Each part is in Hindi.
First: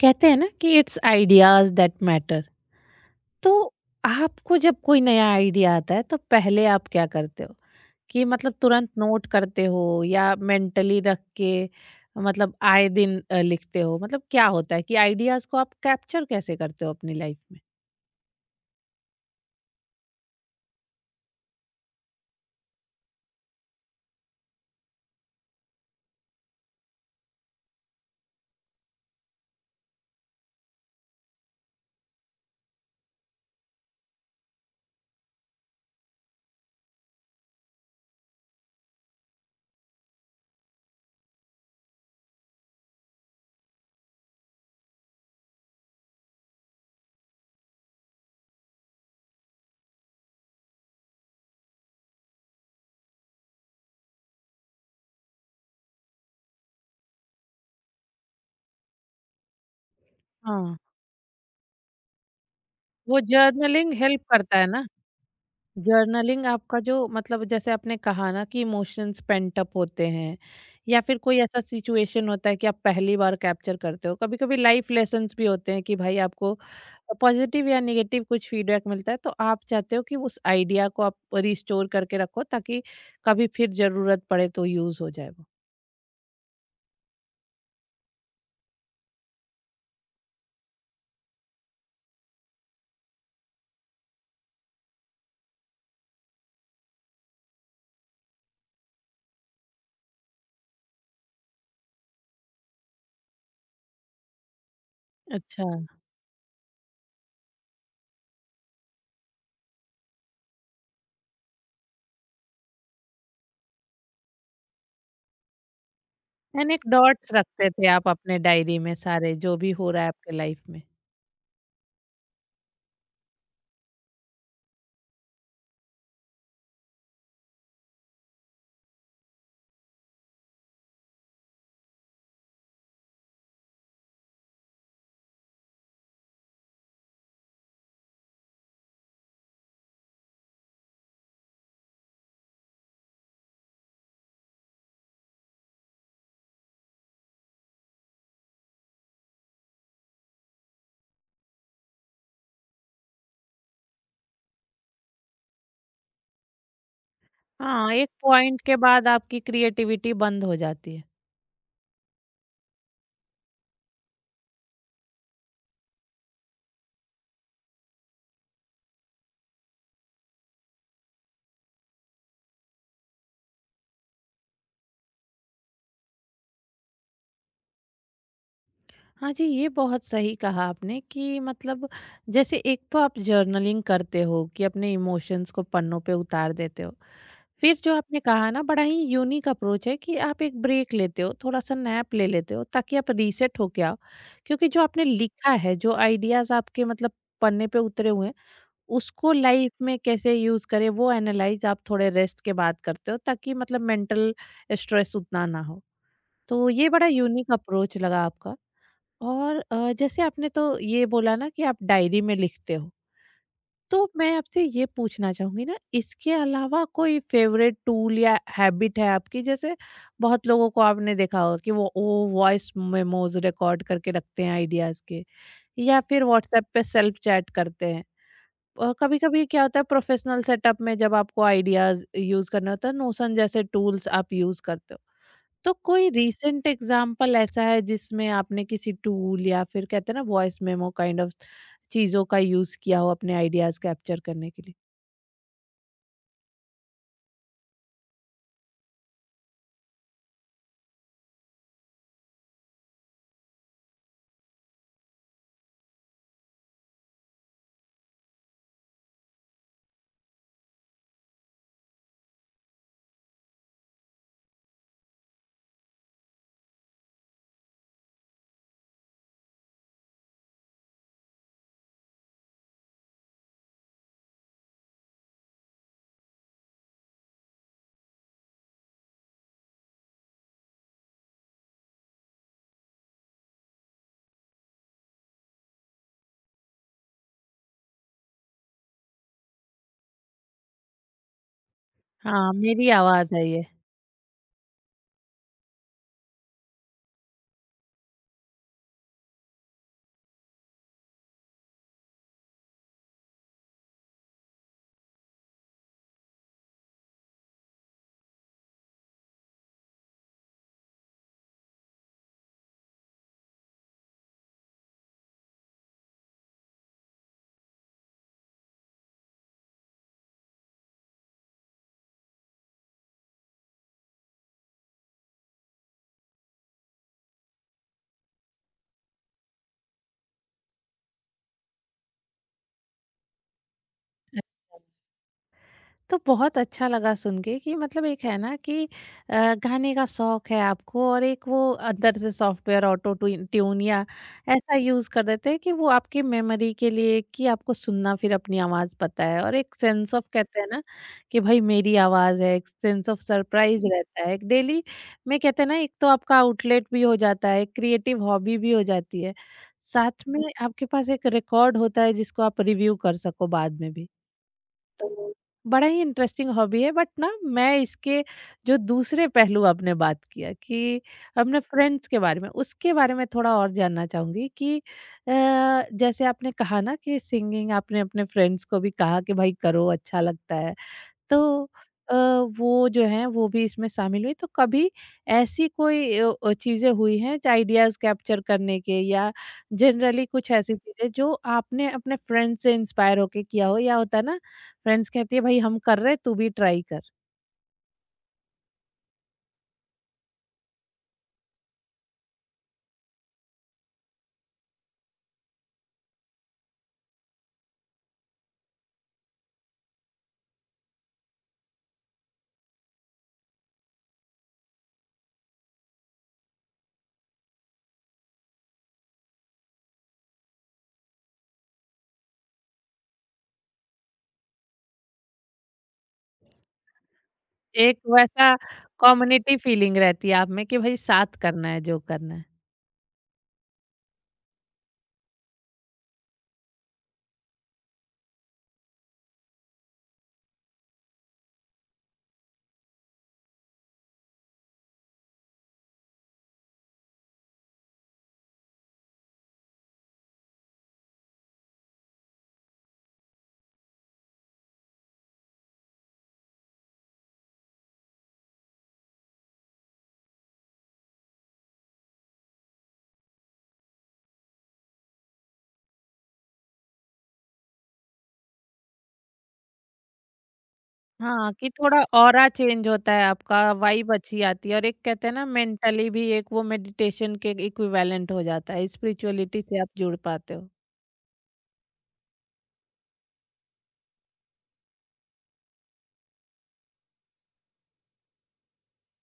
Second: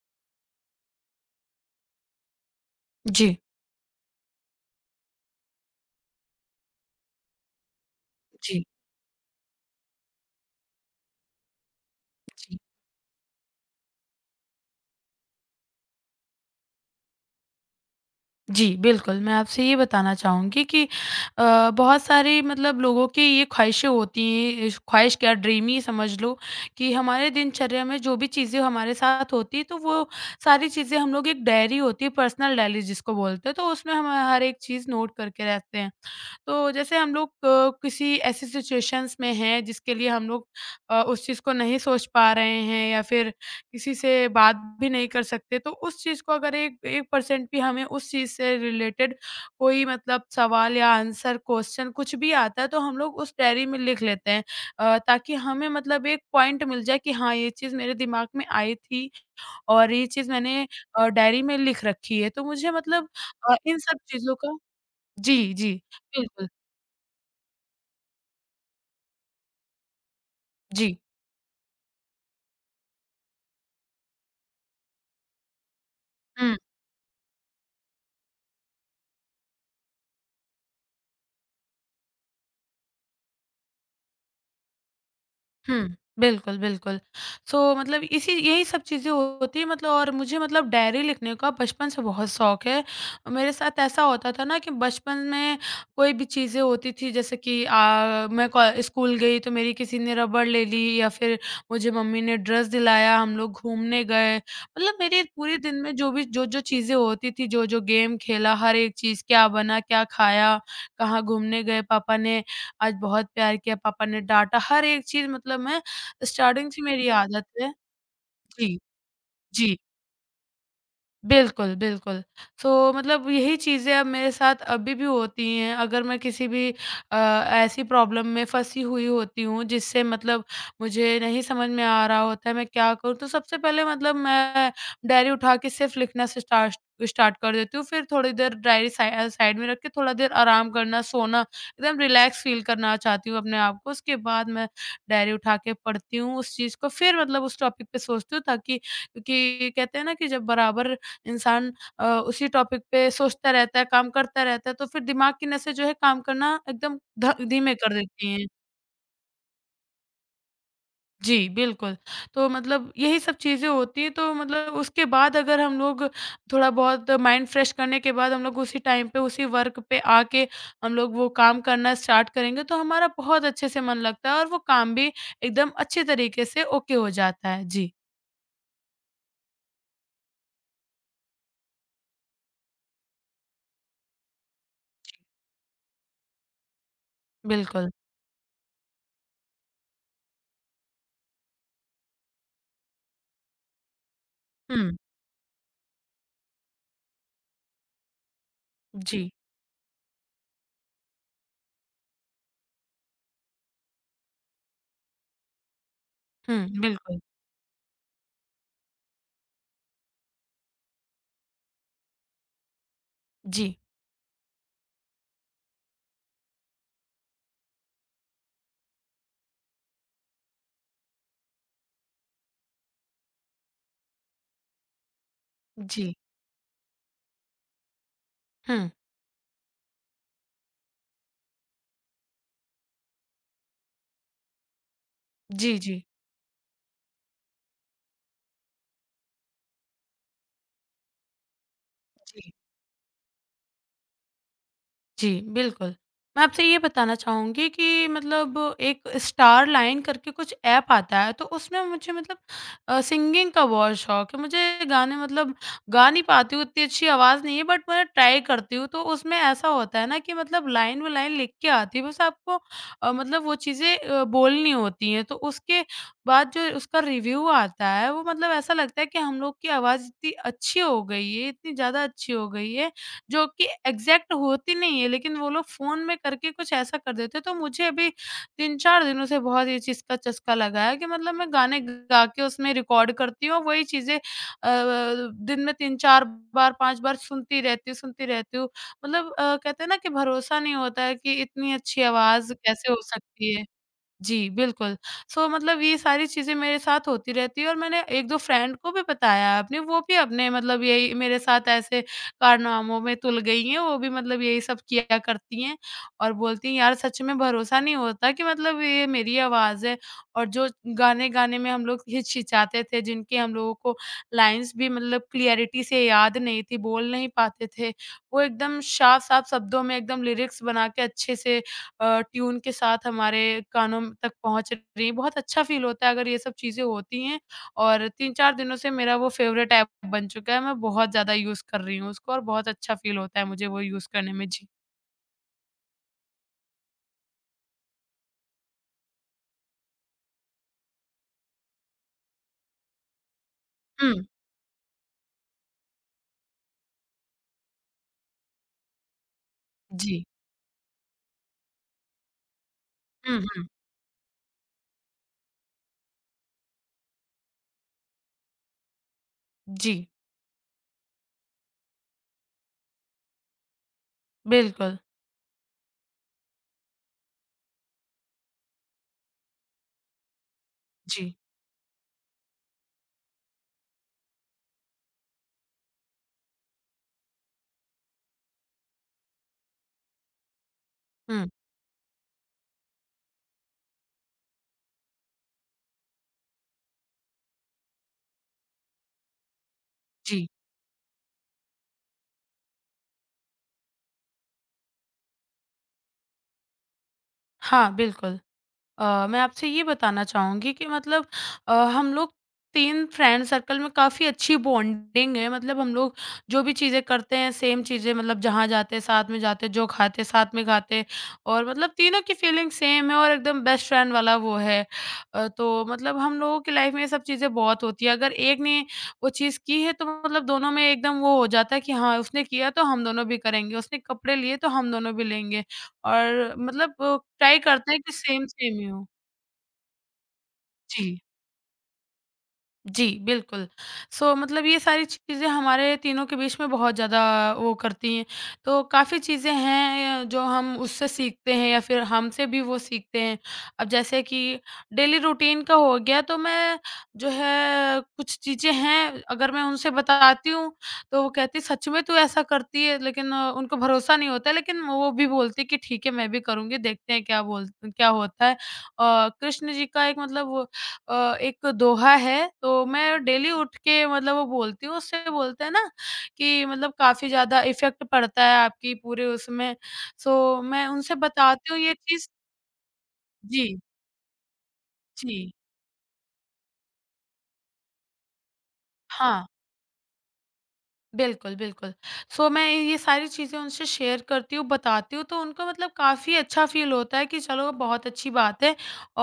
कहते हैं ना कि इट्स आइडियाज दैट मैटर। जी, तो आपको जब कोई नया आइडिया आता है तो पहले आप क्या करते हो कि मतलब जी, तुरंत नोट करते हो या मेंटली रख के, मतलब जी। आए दिन लिखते हो, मतलब क्या होता है कि आइडियाज को आप कैप्चर कैसे करते हो अपनी लाइफ में। जी, बिल्कुल, मैं आपसे ये बताना चाहूँगी कि बहुत सारे मतलब लोगों की ये ख़्वाहिशें होती हैं, इस ख़्वाहिश क्या ड्रीम ही समझ लो कि हमारे दिनचर्या में जो भी चीज़ें हमारे साथ होती हैं, तो वो सारी चीज़ें हम लोग एक डायरी होती है, पर्सनल डायरी जिसको बोलते हैं, तो उसमें हम हर एक चीज़ नोट करके रखते हैं। तो जैसे हम लोग किसी ऐसी सिचुएशंस में हैं जिसके लिए उस चीज़ को नहीं सोच पा रहे हैं या फिर किसी से बात भी नहीं कर सकते, तो उस चीज़ को अगर एक 1% भी हमें उस चीज़ से रिलेटेड कोई मतलब सवाल या आंसर, क्वेश्चन कुछ भी आता है, तो हम लोग उस डायरी में लिख लेते हैं, ताकि हमें मतलब एक पॉइंट मिल जाए कि हाँ, ये चीज़ मेरे दिमाग में आई थी और ये चीज़ मैंने हाँ, डायरी में लिख रखी है। तो मुझे मतलब वो इन जर्नलिंग सब हेल्प चीज़ों का करता है ना। जी, जी। जर्नलिंग बिल्कुल, आपका जो मतलब जैसे आपने कहा ना कि इमोशंस पेंट अप होते हैं जी। या फिर कोई ऐसा सिचुएशन होता है कि आप पहली बार कैप्चर करते हो, कभी कभी लाइफ लेसन्स भी होते हैं कि भाई आपको हुँ, पॉजिटिव या नेगेटिव कुछ फीडबैक मिलता है तो आप चाहते हो कि उस आइडिया को आप रिस्टोर करके रखो ताकि कभी फिर जरूरत पड़े तो यूज हो जाए वो। हुँ। बिल्कुल, बिल्कुल। सो मतलब इसी यही सब चीज़ें होती हैं मतलब और मुझे मतलब डायरी लिखने का बचपन से बहुत शौक है। मेरे साथ ऐसा होता था ना कि बचपन में कोई भी चीज़ें होती थी जैसे कि मैं कॉ स्कूल गई तो मेरी किसी ने रबड़ ले ली या फिर मुझे मम्मी ने ड्रेस दिलाया, हम लोग घूमने गए। मतलब मेरे पूरे अच्छा, दिन में जो भी जो-जो चीज़ें होती थी, जो-जो गेम खेला, हर एक चीज़ क्या बना, क्या खाया, कहाँ घूमने गए, पापा ने आज बहुत प्यार किया, पापा ने डाँटा, हर एक चीज़ मतलब मैं स्टार्टिंग यानी एक से मेरी डॉट्स आदत रखते है। थे आप अपने जी, डायरी में, सारे जो भी जी। हो रहा है आपके लाइफ में। बिल्कुल, बिल्कुल। सो मतलब यही चीज़ें अब मेरे साथ अभी भी होती हैं, अगर मैं किसी भी ऐसी प्रॉब्लम में फँसी हुई होती हूँ, जिससे मतलब मुझे नहीं समझ में आ रहा होता है मैं क्या करूँ, तो सबसे पहले मतलब मैं डायरी उठा के सिर्फ़ लिखना से स्टार्स स्टार्ट कर देती हूँ, फिर थोड़ी देर डायरी साइड में रख के थोड़ा देर आराम करना, सोना, एकदम रिलैक्स फ़ील करना चाहती हूँ अपने आप को। उसके बाद मैं डायरी उठा के पढ़ती हूँ उस चीज़ को, फिर मतलब उस टॉपिक पे सोचती हूँ ताकि क्योंकि कहते हैं ना कि जब बराबर इंसान उसी टॉपिक पे सोचता रहता है, काम करता रहता है, तो फिर दिमाग की नसें जो है काम करना एकदम ध धीमे हाँ, कर एक देती हैं। पॉइंट के बाद आपकी क्रिएटिविटी बंद हो जाती है। जी, बिल्कुल। तो मतलब यही सब चीज़ें होती हैं, तो मतलब उसके बाद अगर हम लोग थोड़ा बहुत माइंड फ्रेश करने के बाद हम लोग उसी टाइम पे, उसी वर्क पे आके हम लोग वो काम करना स्टार्ट करेंगे, तो हमारा बहुत अच्छे से मन लगता है और वो काम भी एकदम अच्छे तरीके से ओके हो जाता है। जी, हाँ जी, ये बहुत सही कहा आपने कि मतलब जैसे एक तो आप जर्नलिंग करते हो कि अपने इमोशंस को पन्नों पे उतार देते हो। फिर बिल्कुल। जो आपने कहा ना बड़ा ही यूनिक अप्रोच है कि आप एक ब्रेक लेते हो, थोड़ा-सा नैप ले लेते हो ताकि आप रीसेट होके आओ। क्योंकि जो हुँ, आपने लिखा है, जो आइडियाज़ आपके मतलब पन्ने पे उतरे हुए हैं, जी। उसको लाइफ में कैसे यूज़ करें वो एनालाइज़ आप थोड़े रेस्ट के बाद करते हो ताकि मतलब मेंटल स्ट्रेस उतना ना हो। तो हुँ, ये बड़ा बिल्कुल। यूनिक अप्रोच लगा आपका। और जैसे आपने तो ये बोला ना कि आप डायरी में लिखते हो, जी, तो मैं आपसे ये पूछना चाहूँगी ना इसके अलावा कोई फेवरेट टूल या हैबिट है आपकी? जैसे बहुत लोगों को आपने देखा होगा कि वो वॉइस मेमोज़ रिकॉर्ड करके रखते हैं आइडियाज़ के या जी। फिर व्हाट्सएप पे सेल्फ चैट करते हैं। हुँ। कभी-कभी क्या होता है प्रोफेशनल सेटअप में जब आपको आइडियाज़ यूज़ करना होता है, नोशन जैसे टूल्स आप यूज़ करते हो। तो जी, जी। कोई रीसेंट एग्जाम्पल ऐसा है जिसमें आपने किसी टूल या फिर कहते हैं ना वॉइस मेमो काइंड ऑफ चीजों का जी, यूज किया हो अपने आइडियाज कैप्चर करने के लिए? जी, बिल्कुल। मैं आपसे ये बताना चाहूँगी कि मतलब एक स्टार लाइन करके कुछ ऐप आता है, तो उसमें मुझे मतलब सिंगिंग का बहुत शौक है। मुझे गाने मतलब गा नहीं पाती हूँ, इतनी अच्छी आवाज़ नहीं है बट मैं ट्राई करती हूँ। तो उसमें ऐसा होता है ना कि मतलब लाइन बाय लाइन लिख के आती है, बस आपको मतलब वो चीज़ें बोलनी होती हैं। तो उसके बाद जो उसका रिव्यू आता है, वो मतलब ऐसा लगता है कि हम लोग की आवाज़ इतनी अच्छी हो गई है, इतनी ज़्यादा अच्छी हो गई है जो कि एग्ज़ैक्ट होती नहीं है, लेकिन वो लोग फ़ोन में करके कुछ ऐसा कर देते हैं। तो मुझे अभी 3-4 दिनों से बहुत ये चीज़ का चस्का लगा है कि मतलब मैं गाने गा के उसमें रिकॉर्ड करती हूँ, वही चीज़ें दिन में 3-4 बार, 5 बार सुनती रहती हूँ। मतलब कहते हैं ना कि भरोसा नहीं होता है कि इतनी अच्छी आवाज़ हाँ, मेरी कैसे हो आवाज है सकती ये। है। जी, बिल्कुल। सो मतलब ये सारी चीज़ें मेरे साथ होती रहती है और मैंने 1-2 फ्रेंड को भी बताया है अपने, वो भी अपने मतलब यही मेरे साथ ऐसे कारनामों में तुल गई हैं, वो भी मतलब यही सब किया करती हैं और बोलती हैं, "यार, सच में भरोसा नहीं होता कि मतलब ये मेरी आवाज़ है।" और जो गाने गाने में हम लोग हिचकिचाते थे, जिनकी हम लोगों को लाइन्स भी मतलब क्लियरिटी से याद नहीं थी, बोल नहीं पाते थे, वो एकदम साफ-साफ शब्दों में एकदम लिरिक्स बना के अच्छे से ट्यून के साथ हमारे तक पहुँच रही है। बहुत अच्छा फ़ील होता है अगर ये सब चीज़ें होती हैं और 3-4 दिनों से मेरा वो फ़ेवरेट ऐप बन चुका है। मैं बहुत ज़्यादा यूज़ कर रही हूँ उसको और बहुत अच्छा फ़ील होता है मुझे वो यूज़ करने में। जी। तो बहुत अच्छा लगा सुन के कि मतलब एक है ना कि गाने का शौक है आपको और एक वो अंदर से सॉफ्टवेयर ऑटो ट्यून ट्यून या हुँ। ऐसा यूज कर देते हैं कि वो आपकी मेमोरी के लिए, कि आपको सुनना फिर अपनी आवाज पता है, और एक सेंस जी। ऑफ कहते हैं ना कि भाई मेरी आवाज है, एक सेंस ऑफ हुँ, हुँ। सरप्राइज रहता है एक डेली में। कहते हैं ना एक तो आपका आउटलेट भी हो जाता है, एक क्रिएटिव हॉबी भी हो जाती है, जी। साथ में आपके पास एक रिकॉर्ड होता है जिसको आप रिव्यू कर सको बाद में भी। बिल्कुल। तो बड़ा ही इंटरेस्टिंग हॉबी है बट ना, मैं इसके जो दूसरे पहलू आपने बात किया कि जी। अपने फ्रेंड्स के बारे में, उसके बारे में थोड़ा और जानना चाहूंगी कि जैसे आपने कहा ना कि सिंगिंग आपने अपने फ्रेंड्स को भी कहा कि भाई करो अच्छा लगता है, हुँ। तो अ, वो जो हैं वो भी इसमें शामिल हुई। तो कभी ऐसी कोई चीज़ें हुई हैं आइडियाज़ कैप्चर करने के या जनरली जी। कुछ ऐसी चीज़ें जो आपने अपने फ्रेंड से इंस्पायर होके किया हो? या होता है ना फ्रेंड्स कहती है भाई हम कर रहे हैं तू भी ट्राई कर। हाँ, बिल्कुल। मैं आपसे ये बताना चाहूँगी कि मतलब हम लोग 3 फ्रेंड सर्कल में काफ़ी अच्छी बॉन्डिंग है। मतलब हम लोग जो भी चीज़ें करते हैं, सेम चीज़ें मतलब जहाँ जाते हैं, साथ में जाते हैं, जो खाते हैं, साथ में खाते हैं और मतलब तीनों की फीलिंग सेम है और एकदम बेस्ट फ्रेंड वाला वो है। तो मतलब हम लोगों की लाइफ में ये सब चीज़ें बहुत होती हैं। अगर एक ने वो चीज़ की है, तो मतलब दोनों में एकदम वो हो जाता है कि हाँ, उसने किया तो हम दोनों भी करेंगे, उसने कपड़े लिए तो हम दोनों भी लेंगे। और मतलब ट्राई करते एक हैं कि सेम वैसा सेम ही हो। कम्युनिटी फीलिंग रहती है आप में कि भाई जी। साथ करना है जो करना है। जी, बिल्कुल। सो मतलब ये सारी चीज़ें हमारे तीनों के बीच में बहुत ज़्यादा वो करती हैं। तो काफ़ी चीज़ें हैं जो हम उससे सीखते हैं या फिर हमसे भी वो सीखते हैं। अब जैसे कि डेली रूटीन का हो गया तो मैं जो है कुछ चीज़ें हैं अगर मैं उनसे बताती हूँ तो वो कहती है सच में तू ऐसा करती है, लेकिन उनको भरोसा नहीं होता है, लेकिन वो भी बोलती है कि ठीक है मैं भी करूँगी देखते हैं क्या होता है। कृष्ण जी का एक मतलब एक दोहा है, तो मैं डेली उठ के मतलब वो बोलती हूँ, उससे बोलते हैं ना कि मतलब काफ़ी ज़्यादा इफ़ेक्ट पड़ता है आपकी पूरे उसमें। सो मैं उनसे हाँ, कि बताती हूँ ये थोड़ा चीज़। ऑरा चेंज होता है आपका, जी, वाइब अच्छी आती है, और एक कहते जी। हैं ना मेंटली भी एक वो मेडिटेशन के इक्विवेलेंट हो जाता है, हाँ। स्पिरिचुअलिटी से आप जुड़ पाते हो। बिल्कुल, बिल्कुल। सो मैं ये सारी चीज़ें उनसे शेयर करती हूँ, बताती हूँ, तो उनको मतलब काफ़ी अच्छा फ़ील होता है कि चलो बहुत अच्छी बात है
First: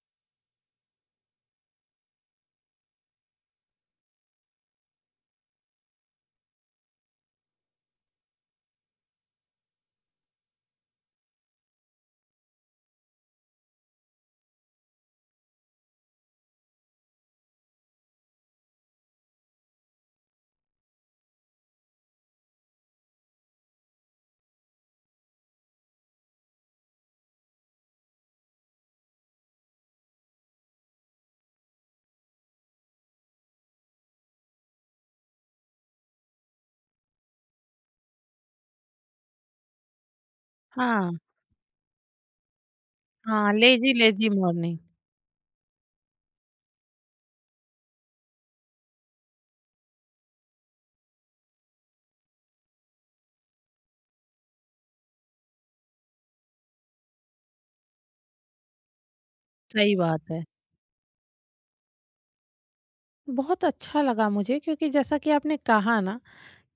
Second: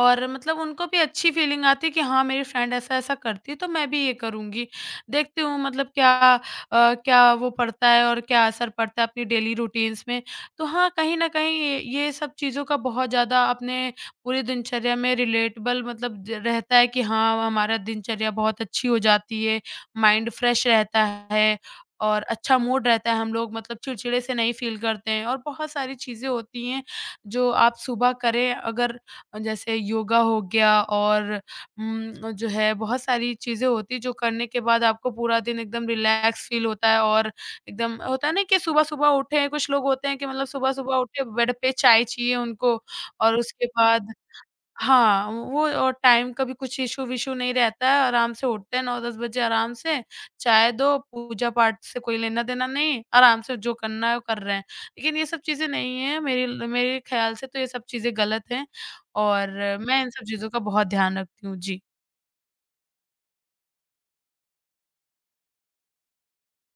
और मतलब उनको भी अच्छी फ़ीलिंग आती है कि हाँ, मेरी फ्रेंड ऐसा-ऐसा करती है तो मैं भी ये करूँगी। देखती हूँ मतलब क्या वो पड़ता है और क्या असर पड़ता है अपनी डेली रूटीन्स में। तो हाँ, कहीं न कहीं ये सब चीज़ों का बहुत ज़्यादा अपने पूरी दिनचर्या में रिलेटेबल मतलब ज रहता है कि हाँ, हमारा दिनचर्या बहुत अच्छी हो जाती है, माइंड फ्रेश रहता है। और अच्छा मूड रहता है, हम लोग मतलब चिड़चिड़े से नहीं फ़ील करते हैं और बहुत सारी चीज़ें होती हैं, जो आप सुबह करें अगर जैसे योगा हो गया और जो है बहुत सारी चीज़ें होती हैं, जो करने के बाद आपको पूरा दिन एकदम रिलैक्स फ़ील होता है और एकदम होता है ना कि सुबह-सुबह उठे, कुछ लोग होते हैं कि मतलब सुबह-सुबह हाँ, उठे, बेड पे चाय चाहिए उनको और हाँ, उसके लेज़ी बाद लेज़ी मॉर्निंग, हाँ, वो और टाइम का भी कुछ इश्यू-विश्यू नहीं रहता है, आराम से उठते हैं 9-10 बजे आराम से, चाय दो, पूजा-पाठ से कोई लेना-देना नहीं, आराम से जो करना है वो कर रहे हैं। लेकिन ये सब चीज़ें नहीं हैं, मेरे ख़्याल से तो ये सब चीज़ें गलत हैं और सही मैं इन बात सब है। चीज़ों का बहुत ध्यान रखती हूँ। जी, बहुत अच्छा लगा मुझे क्योंकि जैसा कि आपने कहा ना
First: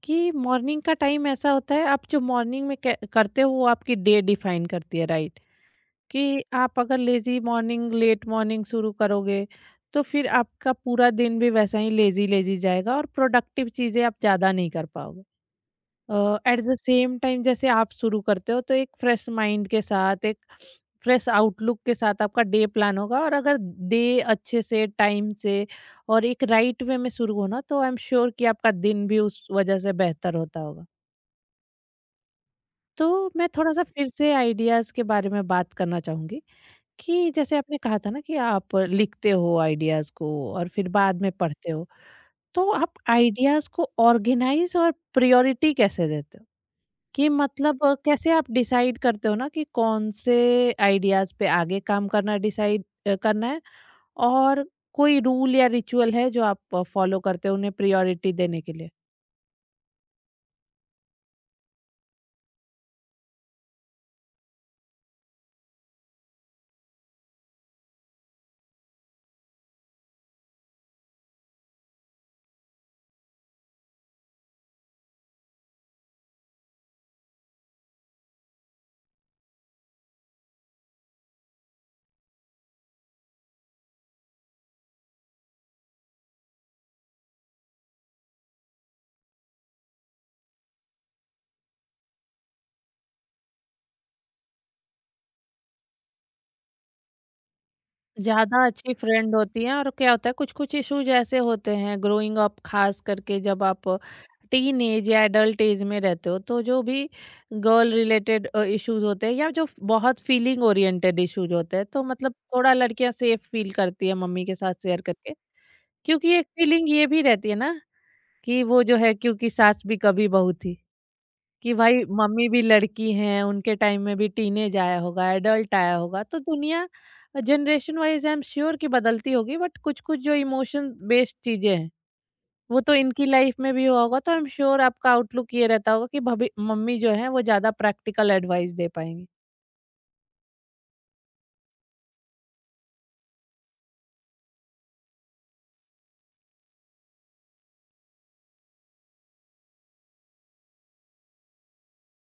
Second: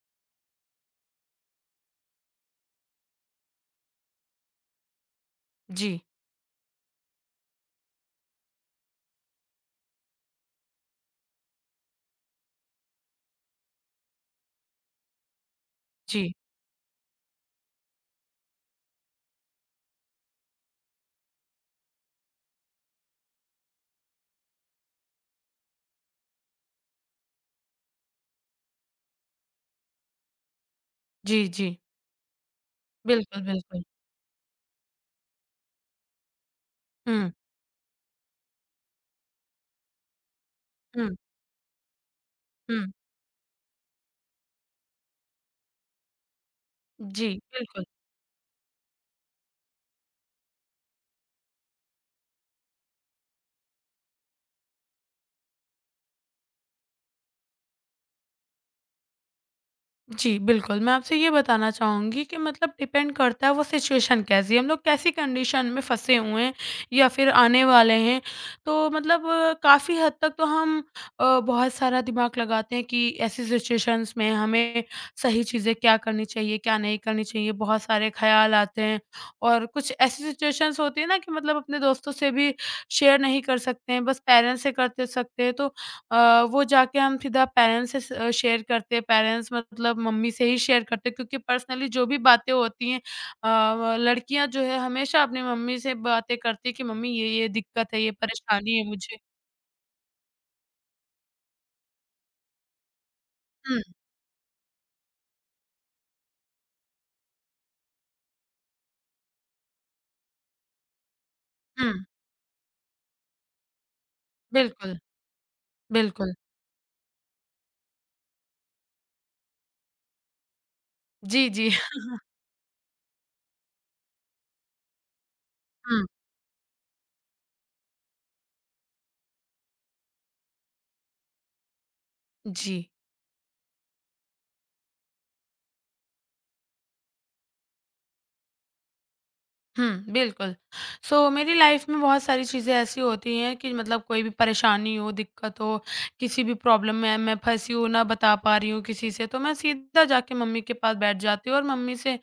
कि मॉर्निंग का टाइम ऐसा होता है, आप जो मॉर्निंग में क करते हो वो आपकी डे डिफाइन करती है, राइट? जी, कि आप अगर लेजी मॉर्निंग लेट मॉर्निंग शुरू करोगे तो फिर आपका पूरा दिन भी वैसा ही लेजी लेजी जाएगा और प्रोडक्टिव चीजें आप ज्यादा नहीं कर पाओगे। जी, एट द सेम टाइम जैसे आप शुरू करते हो तो एक फ्रेश माइंड के साथ, एक फ्रेश आउटलुक के साथ आपका डे प्लान होगा, और अगर डे अच्छे से टाइम से और एक राइट वे में शुरू होना तो आई एम श्योर कि आपका दिन भी उस वजह से बेहतर होता होगा। जी, जी। तो बिल्कुल, मैं थोड़ा बिल्कुल। सा फिर से आइडियाज के बारे में बात करना चाहूंगी कि हुँ, जैसे आपने कहा था ना कि आप लिखते हो आइडियाज़ को और फिर हुँ, बाद में पढ़ते हो। तो हुँ। आप आइडियाज़ को ऑर्गेनाइज़ और प्रायोरिटी कैसे देते हो? जी, कि मतलब बिल्कुल। कैसे आप डिसाइड करते हो ना कि कौन से आइडियाज़ पे आगे काम करना डिसाइड करना है, और कोई रूल या रिचुअल है जो आप फॉलो करते हो उन्हें प्रायोरिटी देने के लिए? जी, बिल्कुल। मैं आपसे ये बताना चाहूँगी कि मतलब डिपेंड करता है वो सिचुएशन कैसी है, हम लोग कैसी कंडीशन में फँसे हुए हैं या फिर आने वाले हैं। तो मतलब काफ़ी हद तक तो बहुत सारा दिमाग लगाते हैं कि ऐसी सिचुएशंस में हमें सही चीज़ें क्या करनी चाहिए, क्या नहीं करनी चाहिए, बहुत सारे ख़्याल आते हैं। और कुछ ऐसी सिचुएशंस होती है ना कि मतलब अपने दोस्तों से भी शेयर नहीं कर सकते हैं, बस पेरेंट्स से कर त सकते हैं। तो वो जाके हम सीधा पेरेंट्स से स शेयर करते हैं, पेरेंट्स मतलब मम्मी से ही शेयर करते हैं क्योंकि पर्सनली जो भी बातें होती हैं, लड़कियाँ जो है हमेशा अपनी मम्मी से बातें करती हैं कि मम्मी ये-ये दिक्कत है, ये ज़्यादा परेशानी है अच्छी मुझे। फ्रेंड होती हैं, और क्या होता है कुछ-कुछ इश्यूज ऐसे होते हैं ग्रोइंग अप, खास करके जब आप हुँ, टीन एज या एडल्ट एज में रहते हो तो जो भी गर्ल रिलेटेड इश्यूज होते हैं या जो बहुत फीलिंग ओरिएंटेड इश्यूज होते हैं हुँ। तो मतलब थोड़ा लड़कियां सेफ फील करती है मम्मी के साथ बिल्कुल, शेयर करके। क्योंकि बिल्कुल। एक फीलिंग ये भी रहती है ना कि वो जो है, क्योंकि सास भी कभी बहू थी। जी, जी। कि भाई मम्मी भी लड़की हैं, उनके टाइम में भी टीनेज आया होगा, एडल्ट आया हुँ, होगा, तो दुनिया generation wise I am sure कि बदलती होगी बट कुछ-कुछ जो इमोशन बेस्ड चीज़ें हैं, वो जी। तो इनकी लाइफ में भी हुआ होगा, तो आई एम श्योर आपका आउटलुक ये रहता होगा कि भभी मम्मी जो हैं वो ज़्यादा प्रैक्टिकल एडवाइस दे पाएँगी। हुँ, बिल्कुल। सो मेरी लाइफ़ में बहुत सारी चीज़ें ऐसी होती हैं कि मतलब कोई भी परेशानी हो, दिक्कत हो, किसी भी प्रॉब्लम में मैं फँसी हूँ, ना बता पा रही हूँ किसी से, तो मैं सीधा जाके मम्मी के पास बैठ जाती हूँ और मम्मी से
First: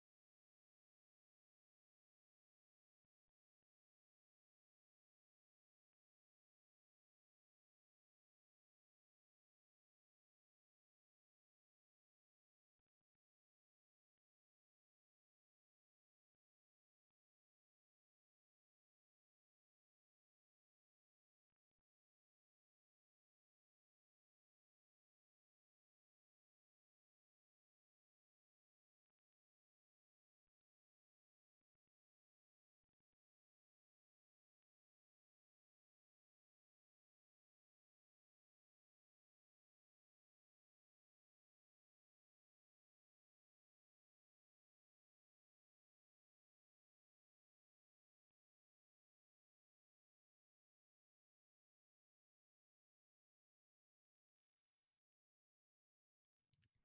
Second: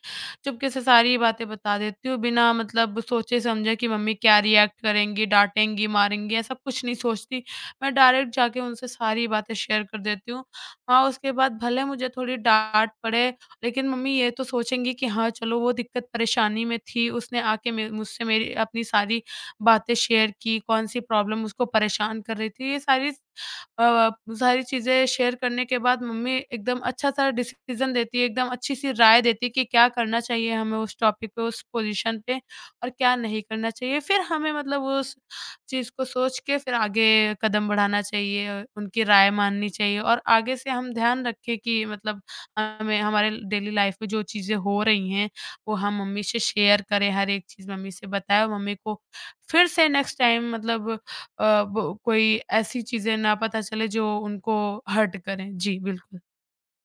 चुपके से सारी बातें बता देती हूँ, बिना मतलब सोचे-समझे कि मम्मी क्या रिएक्ट करेंगी, डाँटेंगी, मारेंगी, ऐसा कुछ नहीं सोचती। मैं डायरेक्ट जाके उनसे सारी बातें शेयर कर देती हूँ। हाँ, उसके बाद भले मुझे थोड़ी डाँट पड़े, लेकिन मम्मी ये तो सोचेंगी कि हाँ, चलो वो दिक्कत परेशानी में थी, उसने आके मे मुझसे मेरी अपनी सारी बातें शेयर की, कौन-सी प्रॉब्लम उसको परेशान कर रही थी, ये सारी अ, सारी चीज़ें शेयर करने के बाद मम्मी एकदम अच्छा-सा डिसीज़न देती है, एकदम अच्छी-सी राय देती है कि क्या करना चाहिए हमें उस टॉपिक पे, उस पोज़ीशन पे और क्या नहीं करना चाहिए। फिर हमें मतलब उस चीज़ को सोच के फिर आगे कदम बढ़ाना चाहिए, उनकी राय माननी चाहिए और आगे से हम ध्यान रखें कि मतलब हमें हमारे डेली लाइफ में जो चीज़ें हो रही हैं, वो हम मम्मी से शेयर करें, हर एक चीज़ मम्मी से बताएँ और मम्मी को फिर से नेक्स्ट टाइम मतलब वो कोई ऐसी चीज़ें ना पता चले जो उनको हर्ट करें। जी, बिल्कुल।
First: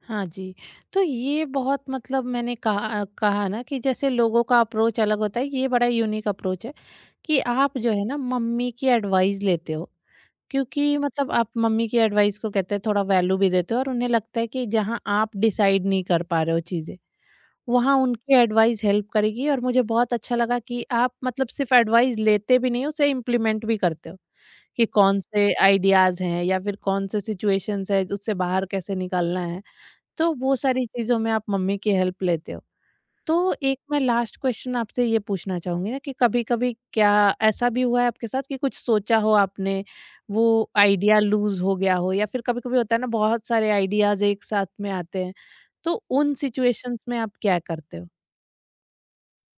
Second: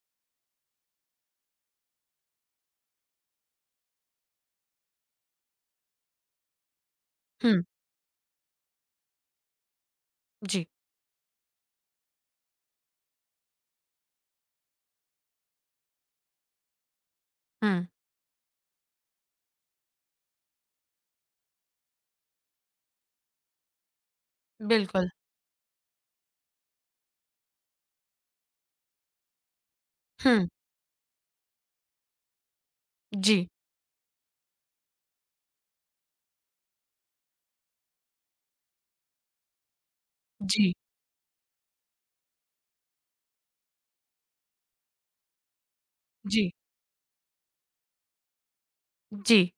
हाँ जी, तो ये बहुत मतलब मैंने कहा कहा ना कि जैसे लोगों का अप्रोच अलग होता है, ये बड़ा यूनिक अप्रोच है कि हुँ, आप जो है ना मम्मी की एडवाइस लेते हो। जी, क्योंकि मतलब आप मम्मी की एडवाइस को कहते हैं थोड़ा वैल्यू भी देते हो और उन्हें लगता है कि जहाँ आप डिसाइड नहीं कर पा रहे हो चीज़ें, हुँ, वहाँ उनकी एडवाइस हेल्प करेगी, और मुझे बहुत अच्छा लगा कि आप मतलब सिर्फ एडवाइस लेते भी नहीं हो, उसे इम्प्लीमेंट भी करते हो, कि बिल्कुल। कौन से आइडियाज़ हैं या फिर कौन से सिचुएशंस हैं, उससे बाहर कैसे निकलना है। तो हुँ, वो सारी चीज़ों में आप मम्मी की हेल्प लेते हो। तो जी, एक मैं लास्ट क्वेश्चन आपसे ये पूछना चाहूंगी ना कि कभी कभी क्या ऐसा भी हुआ है आपके साथ कि कुछ सोचा हो आपने वो जी, आइडिया लूज हो गया हो, या फिर कभी कभी होता है ना बहुत सारे आइडियाज एक साथ में आते हैं, तो उन जी, सिचुएशंस में आप क्या करते हो? जी।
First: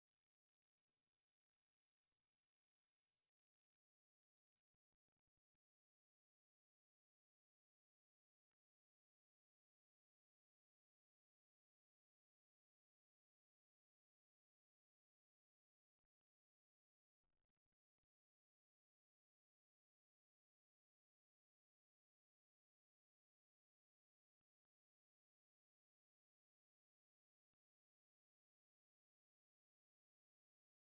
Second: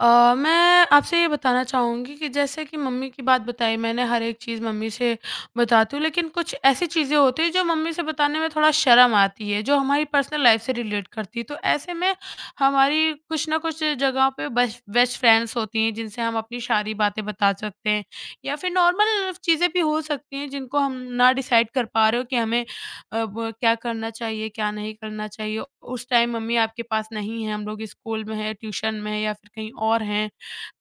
मैं आपसे ये बताना चाहूँगी कि जैसे कि मम्मी की बात बताई मैंने, हर एक चीज़ मम्मी से बताती हूँ, लेकिन कुछ ऐसी चीज़ें होती हैं जो मम्मी से बताने में थोड़ा शर्म आती है, जो हमारी पर्सनल लाइफ़ से रिलेट करती है। तो ऐसे में हमारी कुछ ना कुछ जगहों पे बेस्ट बेस्ट फ्रेंड्स होती हैं, जिनसे हम अपनी सारी बातें बता सकते हैं या फिर नॉर्मल चीज़ें भी हो सकती हैं जिनको हम ना डिसाइड कर पा रहे हो कि हमें अब क्या करना चाहिए, क्या नहीं करना चाहिए? उस टाइम मम्मी आपके पास नहीं हैं, हम लोग स्कूल में हैं, ट्यूशन में हैं या फिर कहीं और हैं।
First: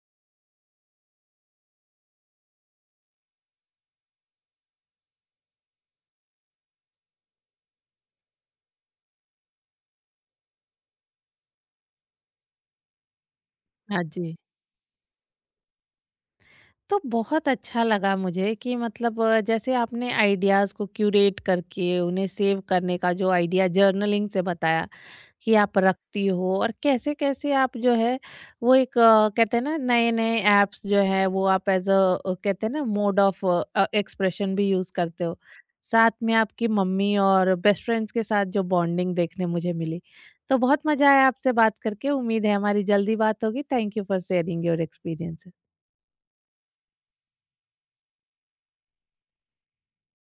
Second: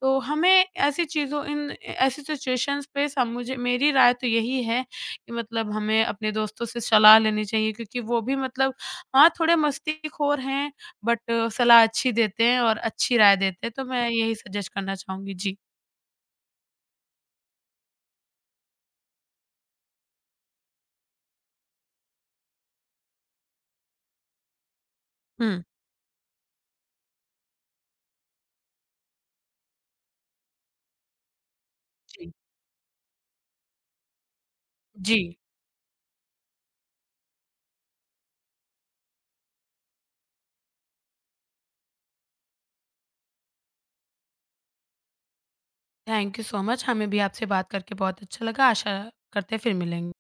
तो हमें ऐसी चीज़ों इन ऐसी सिचुएशंस पे सब मुझे मेरी राय तो यही है कि मतलब हमें अपने दोस्तों से सलाह लेनी चाहिए क्योंकि वो भी मतलब हाँ, थोड़े मस्तीखोर हैं बट सलाह अच्छी देते हैं और अच्छी राय देते हैं, तो हाँ मैं यही जी, सजेस्ट करना चाहूँगी। जी। तो बहुत अच्छा लगा मुझे कि मतलब जैसे आपने आइडियाज़ को क्यूरेट करके उन्हें सेव करने का जो आइडिया जर्नलिंग से बताया कि हुँ। आप रखती हो, और कैसे कैसे आप जो है वो एक कहते हैं ना नए नए ऐप्स जो है वो आप एज अ जी। कहते हैं ना मोड ऑफ एक्सप्रेशन भी यूज जी। करते हो। साथ में आपकी मम्मी और बेस्ट फ्रेंड्स के साथ जो बॉन्डिंग देखने मुझे मिली, तो बहुत मजा आया आपसे बात करके। उम्मीद है हमारी जल्दी बात होगी। Thank you for sharing your experience. Thank you so much. हमें भी आपसे बात करके बहुत अच्छा लगा। आशा करते हैं फिर मिलेंगे।